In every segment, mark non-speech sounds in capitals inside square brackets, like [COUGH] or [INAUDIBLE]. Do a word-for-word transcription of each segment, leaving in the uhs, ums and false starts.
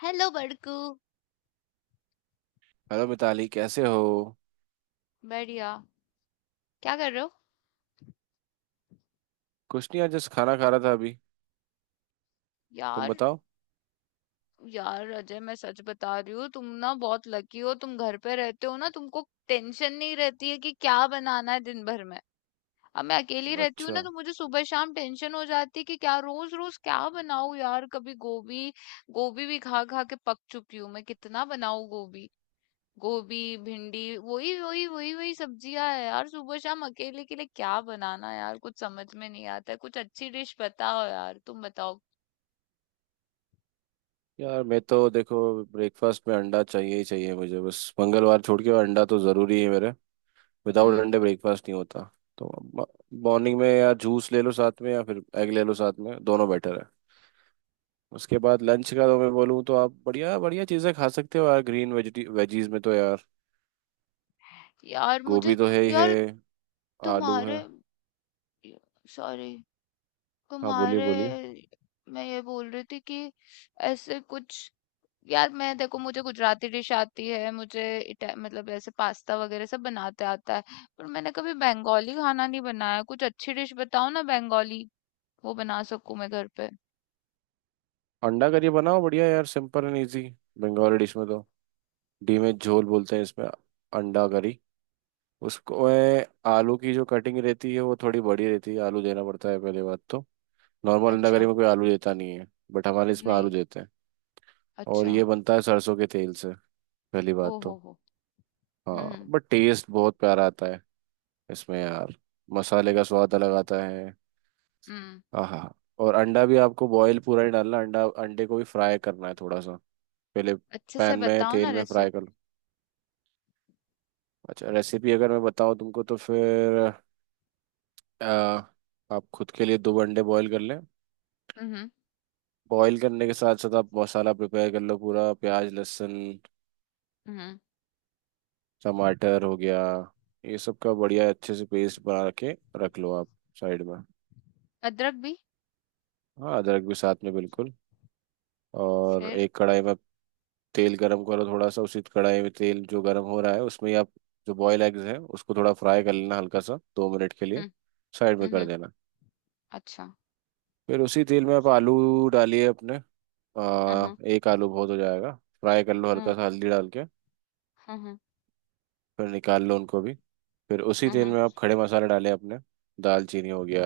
Hello Badku. Hello Mitali. कैसे हो? बढ़िया। क्या कर रहे हो कुछ नहीं यार, जस्ट खाना खा रहा था अभी। तुम यार? बताओ। यार अजय, मैं सच बता रही हूँ, तुम ना बहुत लकी हो। तुम घर पे रहते हो ना, तुमको टेंशन नहीं रहती है कि क्या बनाना है दिन भर में। अब मैं अकेली रहती हूँ अच्छा। ना, तो मुझे सुबह शाम टेंशन हो जाती है कि क्या, रोज रोज क्या बनाऊँ यार। कभी गोभी, गोभी भी खा खा के पक चुकी हूँ मैं। कितना बनाऊँ गोभी? गोभी, भिंडी, वही वही वही वही सब्जियां है यार। सुबह शाम अकेले के लिए क्या बनाना यार, कुछ समझ में नहीं आता है। कुछ अच्छी डिश बताओ यार, तुम बताओ। यार मैं तो देखो ब्रेकफास्ट में अंडा चाहिए ही चाहिए मुझे, बस मंगलवार छोड़ के। अंडा तो ज़रूरी है मेरे, विदाउट हम्म। अंडे ब्रेकफास्ट नहीं होता। तो मॉर्निंग में यार जूस ले लो साथ में, या फिर एग ले लो साथ में। दोनों बेटर है। उसके बाद लंच का तो मैं बोलूँ तो आप बढ़िया बढ़िया चीज़ें खा सकते हो यार। ग्रीन वेजिटी वेजीज में तो यार यार मुझे गोभी तो है ही है, यार आलू है। तुम्हारे सॉरी हाँ बोलिए तुम्हारे बोलिए। मैं ये बोल रही थी कि ऐसे कुछ यार मैं देखो, मुझे गुजराती डिश आती है। मुझे इटा मतलब ऐसे पास्ता वगैरह सब बनाते आता है। पर मैंने कभी बंगाली खाना नहीं बनाया। कुछ अच्छी डिश बताओ ना बंगाली, वो बना सकूं मैं घर पे। अंडा करी बनाओ, बढ़िया यार, simple and easy. Bengali dish में तो डी में झोल बोलते हैं इसमें, अंडा करी। उसको ए, आलू की जो कटिंग रहती है वो थोड़ी बड़ी रहती है। आलू देना पड़ता है पहली बात तो। नॉर्मल अंडा करी अच्छा। में कोई आलू देता नहीं है, बट हमारे इसमें आलू नहीं। देते हैं। और अच्छा। ये बनता है सरसों के तेल से, पहली ओ बात हो तो। हो। हुँ, हाँ हुँ। बट टेस्ट बहुत प्यारा आता है इसमें यार। मसाले का स्वाद अलग आता है। हुँ, हाँ। और अंडा भी आपको बॉयल पूरा ही डालना। अंडा, अंडे को भी फ्राई करना है थोड़ा सा पहले, अच्छे से पैन में बताओ ना तेल में फ्राई कर रेसिपी। लो। अच्छा रेसिपी अगर मैं बताऊँ तुमको तो फिर, अ, आप खुद के लिए दो अंडे बॉईल कर लें। हुँ, हुँ, बॉईल करने के साथ साथ आप मसाला प्रिपेयर कर लो पूरा। प्याज, लहसुन, हुँ। टमाटर हो गया, ये सब का बढ़िया अच्छे से पेस्ट बना के रख लो आप साइड में। अदरक भी? हाँ, अदरक भी साथ में, बिल्कुल। और फिर। एक कढ़ाई में तेल गरम करो थोड़ा सा। उसी कढ़ाई में तेल जो गरम हो रहा है उसमें ही आप जो बॉयल एग्स हैं उसको थोड़ा फ्राई कर लेना, हल्का सा दो मिनट के लिए। हुँ, साइड में हुँ, कर हुँ। देना। अच्छा। फिर उसी तेल में आप आलू डालिए अपने। हुँ, हुँ, अ, एक आलू बहुत हो जाएगा। फ्राई कर लो हुँ, हल्का सा हल्दी डाल के। हुँ, हुँ, फिर निकाल लो उनको भी। फिर उसी तेल हुँ, में आप खड़े मसाले डालें अपने। दालचीनी हो गया,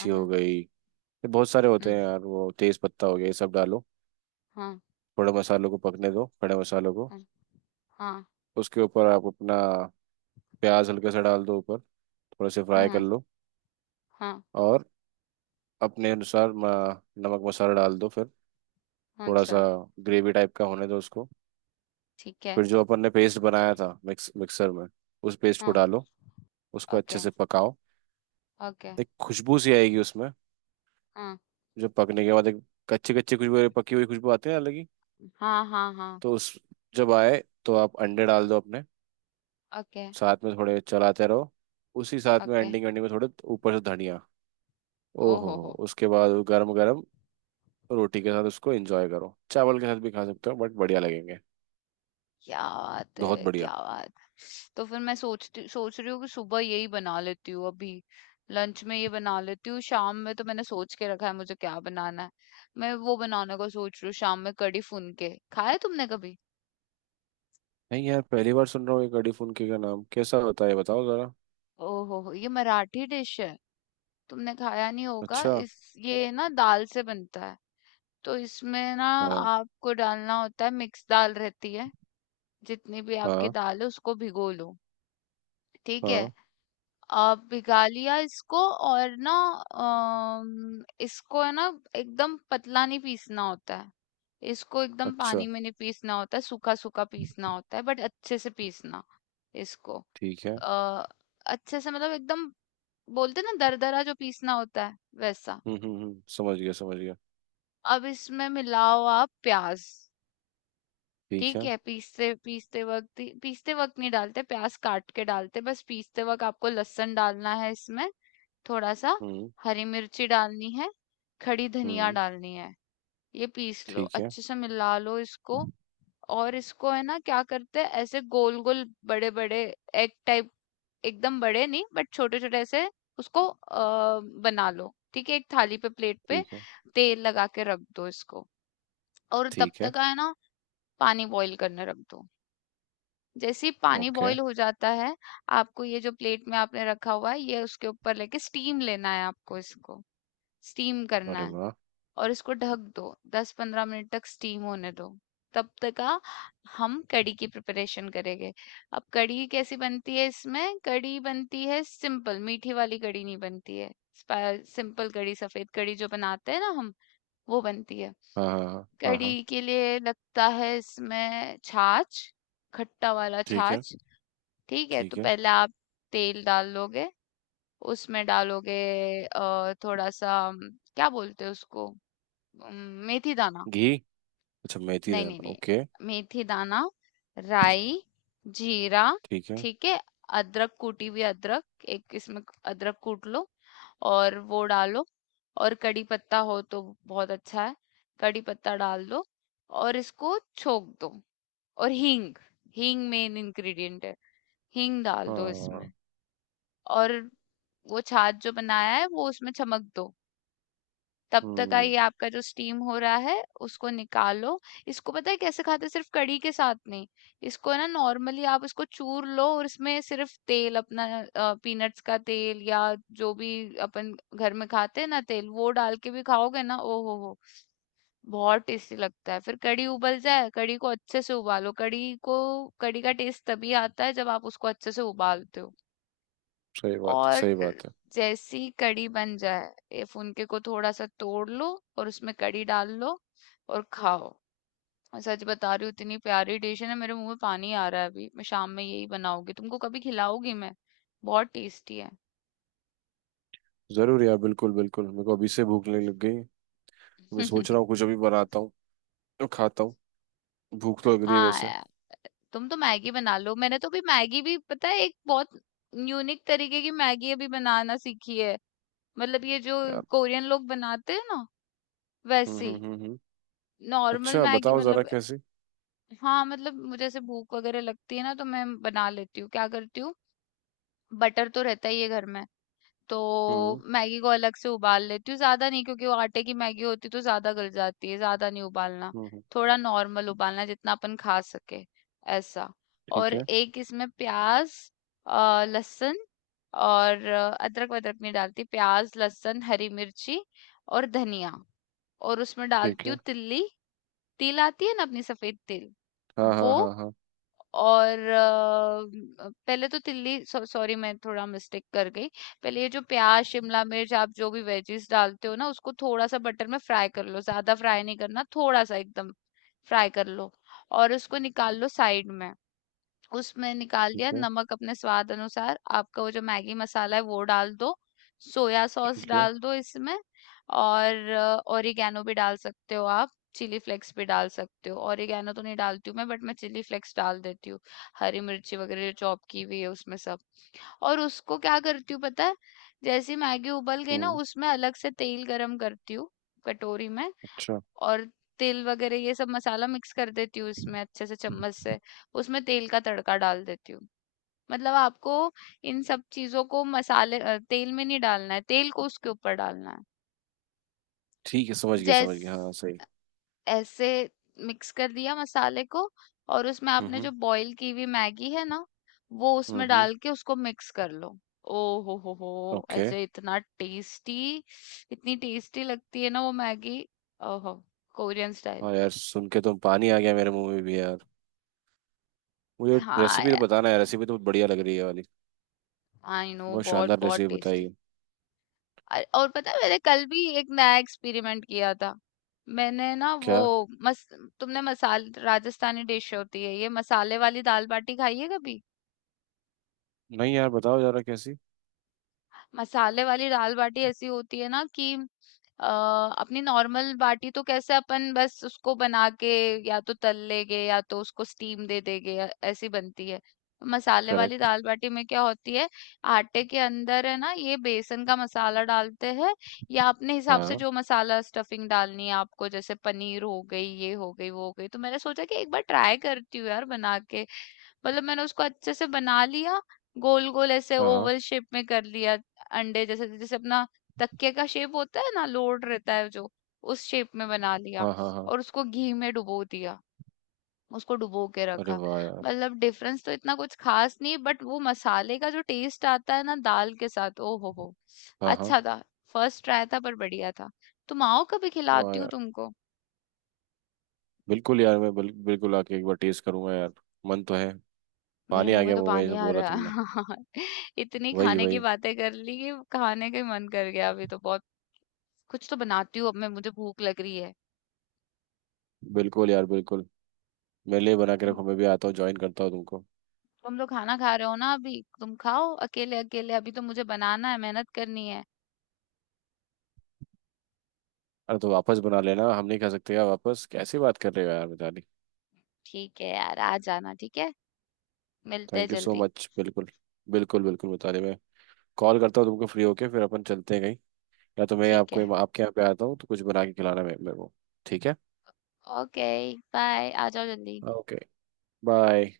हुँ, हो हुँ, गई, ये बहुत सारे होते हुँ। हैं यार, वो तेज पत्ता हो गया, ये सब डालो। हुँ, थोड़े मसालों को पकने दो, खड़े मसालों को। हाँ, हुँ। हाँ, उसके ऊपर आप अपना प्याज हल्के से डाल दो ऊपर, थोड़ा से हुँ, फ्राई कर हुँ। लो। हाँ। और अपने अनुसार म- नमक मसाला डाल दो फिर, थोड़ा सा अच्छा। ग्रेवी टाइप का होने दो उसको। ठीक है। फिर जो अपन ने पेस्ट बनाया था मिक्स मिक्सर में, उस पेस्ट को हाँ। डालो। उसको अच्छे ओके, से पकाओ। ओके। एक खुशबू सी आएगी उसमें, हाँ, जो पकने के बाद एक कच्ची कच्ची खुशबू, पकी हुई खुशबू आती है ना अलग ही। हाँ, हाँ, हाँ। तो उस, जब आए तो आप अंडे डाल दो अपने ओके, साथ में, थोड़े चलाते रहो। उसी साथ में ओके। एंडिंग एंडिंग में थोड़े ऊपर से धनिया। ओ ओहो हो हो, हो। उसके बाद वो गरम गरम रोटी के साथ उसको एंजॉय करो। चावल के साथ भी खा सकते हो बट बढ़िया लगेंगे। क्या बात बहुत है, बढ़िया। क्या बात। तो फिर मैं सोचती सोच रही हूँ कि सुबह यही बना लेती हूँ अभी। लंच में ये बना लेती हूँ, शाम में तो मैंने सोच के रखा है मुझे क्या बनाना है। मैं वो बनाने का सोच रही हूँ शाम में, कढ़ी फुनके। खाया तुमने कभी? नहीं यार पहली बार सुन रहा हूँ ये, कड़ी फुल्की का नाम कैसा होता है ये बताओ जरा। ओहो हो, ये मराठी डिश है। तुमने खाया नहीं होगा। अच्छा। इस ये ना दाल से बनता है। तो इसमें ना हाँ आपको डालना होता है, मिक्स दाल रहती है। जितनी भी आपकी हाँ दाल है उसको भिगो लो। ठीक है। हाँ। आ, भिगा लिया इसको। और ना अम, इसको है ना, एकदम पतला नहीं पीसना होता है। इसको एकदम अच्छा। पानी में नहीं पीसना होता है, सूखा सूखा पीसना होता है, बट अच्छे से पीसना इसको। ठीक है। आ, अच्छे से मतलब एकदम बोलते ना दरदरा जो पीसना होता है, वैसा। हम्म हम्म हम्म, समझ गया समझ गया। अब इसमें मिलाओ आप प्याज। ठीक ठीक है। है। पीसते पीसते वक्त ही- पीसते वक्त नहीं डालते, प्याज काट के डालते। बस पीसते वक्त आपको लहसुन डालना है इसमें, थोड़ा सा। हम्म हरी मिर्ची डालनी है। खड़ी धनिया हम्म। डालनी है। ये पीस लो, ठीक है। अच्छे से मिला लो इसको। और इसको है ना क्या करते हैं, ऐसे गोल गोल बड़े बड़े, एग टाइप, एकदम बड़े नहीं बट छोटे छोटे ऐसे। उसको अ, बना लो। ठीक है, एक थाली पे, प्लेट पे ठीक है। तेल लगा के रख दो इसको। और तब ठीक है। तक है ना, पानी बॉईल करने रख दो। जैसे ही पानी ओके। बॉईल हो जाता है, आपको ये जो प्लेट में आपने रखा हुआ है, ये उसके ऊपर लेके स्टीम लेना है आपको इसको। स्टीम करना अरे है। वाह। और इसको ढक दो। दस पंद्रह मिनट तक स्टीम होने दो। तब तक आ हम कड़ी की प्रिपरेशन करेंगे। अब कड़ी कैसी बनती है, इसमें कड़ी बनती है सिंपल, मीठी वाली कड़ी नहीं बनती है। स्पा- सिंपल कड़ी, सफेद कड़ी जो बनाते हैं ना हम, वो बनती है। हाँ हाँ हाँ हाँ हाँ। कड़ी के लिए लगता है इसमें छाछ, खट्टा वाला ठीक है। छाछ। ठीक है, तो ठीक है। पहले आप तेल डाल लोगे, उसमें डालोगे अ, थोड़ा सा, अम, क्या बोलते हैं उसको, अम, मेथी दाना। घी। अच्छा मेथी नहीं दाल, नहीं ओके। नहीं, मेथी दाना। राई। जीरा। ठीक है। ठीक है। अदरक, कूटी हुई अदरक एक इसमें, अदरक कूट लो और वो डालो। और कड़ी पत्ता हो तो बहुत अच्छा है, कड़ी पत्ता डाल दो। और इसको छोक दो। और हींग, हींग मेन इंग्रेडिएंट है। हींग डाल दो हाँ। इसमें। और वो छाछ जो बनाया है वो उसमें चमक दो। तब तक का हम्म। ये आपका जो स्टीम हो रहा है उसको निकालो। इसको पता है कैसे खाते हैं? सिर्फ़ कढ़ी के साथ नहीं, इसको ना नॉर्मली आप इसको चूर लो और इसमें सिर्फ़ तेल अपना, अ, पीनट्स का तेल या जो भी अपन घर में खाते हैं ना तेल, वो डाल के भी खाओगे ना, ओ हो हो! बहुत टेस्टी लगता है। फिर कढ़ी उबल जाए, कढ़ी को अच्छे से उबालो। कढ़ी को कढ़ी का टेस्ट तभी आता है जब आप उसको अच्छे से उबालते हो। सही बात है और सही बात है। जैसी कड़ी बन जाए, ये फुनके को थोड़ा सा तोड़ लो और उसमें कड़ी डाल लो और खाओ। मैं सच बता रही हूँ, इतनी प्यारी डिश है ना, मेरे मुंह में पानी आ रहा है अभी। मैं शाम में यही बनाऊंगी, तुमको कभी खिलाऊंगी मैं। बहुत टेस्टी है। जरूर यार, बिल्कुल बिल्कुल, मेरे को अभी से भूख लगने लग गई। मैं सोच रहा हूँ [LAUGHS] कुछ अभी बनाता हूँ तो खाता हूँ। भूख तो लग रही है हाँ वैसे। यार। तुम तो मैगी बना लो। मैंने तो भी मैगी भी पता है, एक बहुत यूनिक तरीके की मैगी अभी बनाना सीखी है। मतलब ये जो यार। कोरियन लोग बनाते हैं ना, हम्म वैसी। हम्म हम्म हम्म। नॉर्मल अच्छा मैगी बताओ जरा मतलब। कैसी। हाँ मतलब मुझे जैसे भूख वगैरह लगती है ना, तो मैं बना लेती हूँ। क्या करती हूँ, बटर तो रहता ही है घर में, तो हम्म मैगी को अलग से उबाल लेती हूँ, ज्यादा नहीं, क्योंकि वो आटे की मैगी होती तो ज्यादा गल जाती है। ज्यादा नहीं उबालना, हम्म हम्म। थोड़ा नॉर्मल उबालना, जितना अपन खा सके, ऐसा। और ठीक है। एक इसमें प्याज, अ, लहसुन, और अ, अदरक वदरक नहीं डालती, प्याज लहसुन हरी मिर्ची और धनिया। और उसमें ठीक डालती है। हूँ तिल्ली। तिल आती है ना अपनी, सफेद तिल, हाँ हाँ वो। हाँ हाँ। और अ, पहले तो तिल्ली सॉ- सॉरी, मैं थोड़ा मिस्टेक कर गई। पहले ये जो प्याज, शिमला मिर्च, आप जो भी वेजीज डालते हो ना, उसको थोड़ा सा बटर में फ्राई कर लो, ज्यादा फ्राई नहीं करना, थोड़ा सा एकदम फ्राई कर लो और उसको निकाल लो साइड में। उसमें निकाल ठीक दिया है। नमक अपने स्वाद अनुसार, आपका वो जो मैगी मसाला है वो डाल दो। सोया सॉस ठीक है। डाल दो इसमें। और ओरिगैनो भी डाल सकते हो आप, चिली फ्लेक्स भी डाल सकते हो। ओरिगैनो तो नहीं डालती हूँ मैं, बट मैं चिली फ्लेक्स डाल देती हूँ, हरी मिर्ची वगैरह जो चॉप की हुई है उसमें सब। और उसको क्या करती हूँ पता है, जैसी मैगी उबल गई ना, हम्म। उसमें अलग से तेल गरम करती हूँ कटोरी में। अच्छा। और तिल वगैरह ये सब मसाला मिक्स कर देती हूँ उसमें अच्छे से चम्मच से। उसमें तेल का तड़का डाल देती हूँ। मतलब आपको इन सब चीजों को मसाले, अ, तेल में नहीं डालना है, तेल को उसके ऊपर डालना है। ठीक है, समझ गया जैस समझ गया, हाँ सही। ऐसे मिक्स कर दिया मसाले को। और उसमें आपने हम्म जो बॉईल की हुई मैगी है ना वो हम्म उसमें हम्म। डाल के उसको मिक्स कर लो। ओ हो हो हो ओके। ऐसे इतना टेस्टी, इतनी टेस्टी लगती है ना वो मैगी, ओहो, कोरियन स्टाइल। हाँ यार सुन के तो पानी आ गया मेरे मुंह में भी यार। मुझे हाँ, रेसिपी तो बताना यार, रेसिपी तो बहुत बढ़िया लग रही है ये वाली। आई नो, बहुत बहुत शानदार बहुत रेसिपी बताई टेस्टी। है। और पता है मैंने कल भी एक नया एक्सपेरिमेंट किया था। मैंने ना वो क्या? मस तुमने मसाल राजस्थानी डिश होती है ये मसाले वाली दाल बाटी, खाई है कभी? नहीं यार बताओ जरा कैसी। मसाले वाली दाल बाटी ऐसी होती है ना कि अ, अपनी नॉर्मल बाटी तो कैसे अपन बस उसको बना के या तो तल लेंगे या तो उसको स्टीम दे देंगे या- ऐसी बनती है। मसाले वाली करेक्ट। दाल बाटी में क्या होती है, आटे के अंदर है ना ये बेसन का मसाला डालते हैं, या अपने हिसाब से हाँ जो मसाला स्टफिंग डालनी है आपको, जैसे पनीर हो गई, ये हो गई, वो हो गई। तो मैंने सोचा कि एक बार ट्राई करती हूँ यार बना के। मतलब मैंने उसको अच्छे से बना लिया, गोल-गोल ऐसे हाँ हाँ ओवल शेप में कर लिया, अंडे जैसे, जैसे अपना तकिए का शेप होता है ना, लोड रहता है जो, उस शेप में बना लिया हाँ हाँ हाँ। और उसको घी में डुबो दिया। उसको डुबो के अरे रखा। वाह यार। मतलब डिफरेंस तो इतना कुछ खास नहीं, बट वो मसाले का जो टेस्ट आता है ना दाल के साथ, ओ हो हो! हाँ हाँ। अच्छा था। फर्स्ट ट्राई था पर बढ़िया था। तुम आओ, कभी वाह खिलाती हूँ यार। तुमको। बिल्कुल यार मैं बिल, बिल्कुल आके एक बार टेस्ट करूंगा यार। मन तो है। मेरे पानी आ मुंह में गया तो मुंह में ये पानी सब आ बोला रहा तुमने। है। [LAUGHS] इतनी वही खाने की वही। बातें कर ली कि खाने का ही मन कर गया अभी। तो बहुत कुछ तो बनाती हूँ अब मैं, मुझे भूख लग रही है। बिल्कुल यार बिल्कुल। मेरे लिए बना के तुम रखो, मैं भी आता हूँ ज्वाइन करता हूँ तुमको। तुम तो खाना खा रहे हो ना अभी, तुम खाओ अकेले अकेले। अभी तो मुझे बनाना है, मेहनत करनी है। अरे तो वापस बना लेना, हम नहीं खा सकते यार? वापस कैसी बात कर रहे हो यार मिताली। ठीक है यार, आ जाना। ठीक है। मिलते हैं थैंक यू सो जल्दी। मच। बिल्कुल बिल्कुल बिल्कुल मिताली। मैं कॉल करता हूँ तुमको फ्री होके, फिर अपन चलते हैं कहीं। या तो मैं ठीक है। आपको आपके यहाँ पे आता हूँ तो कुछ बना के खिलाना मेरे मेरे को। ठीक है। ओके। बाय, आ जाओ जल्दी। ओके। बाय।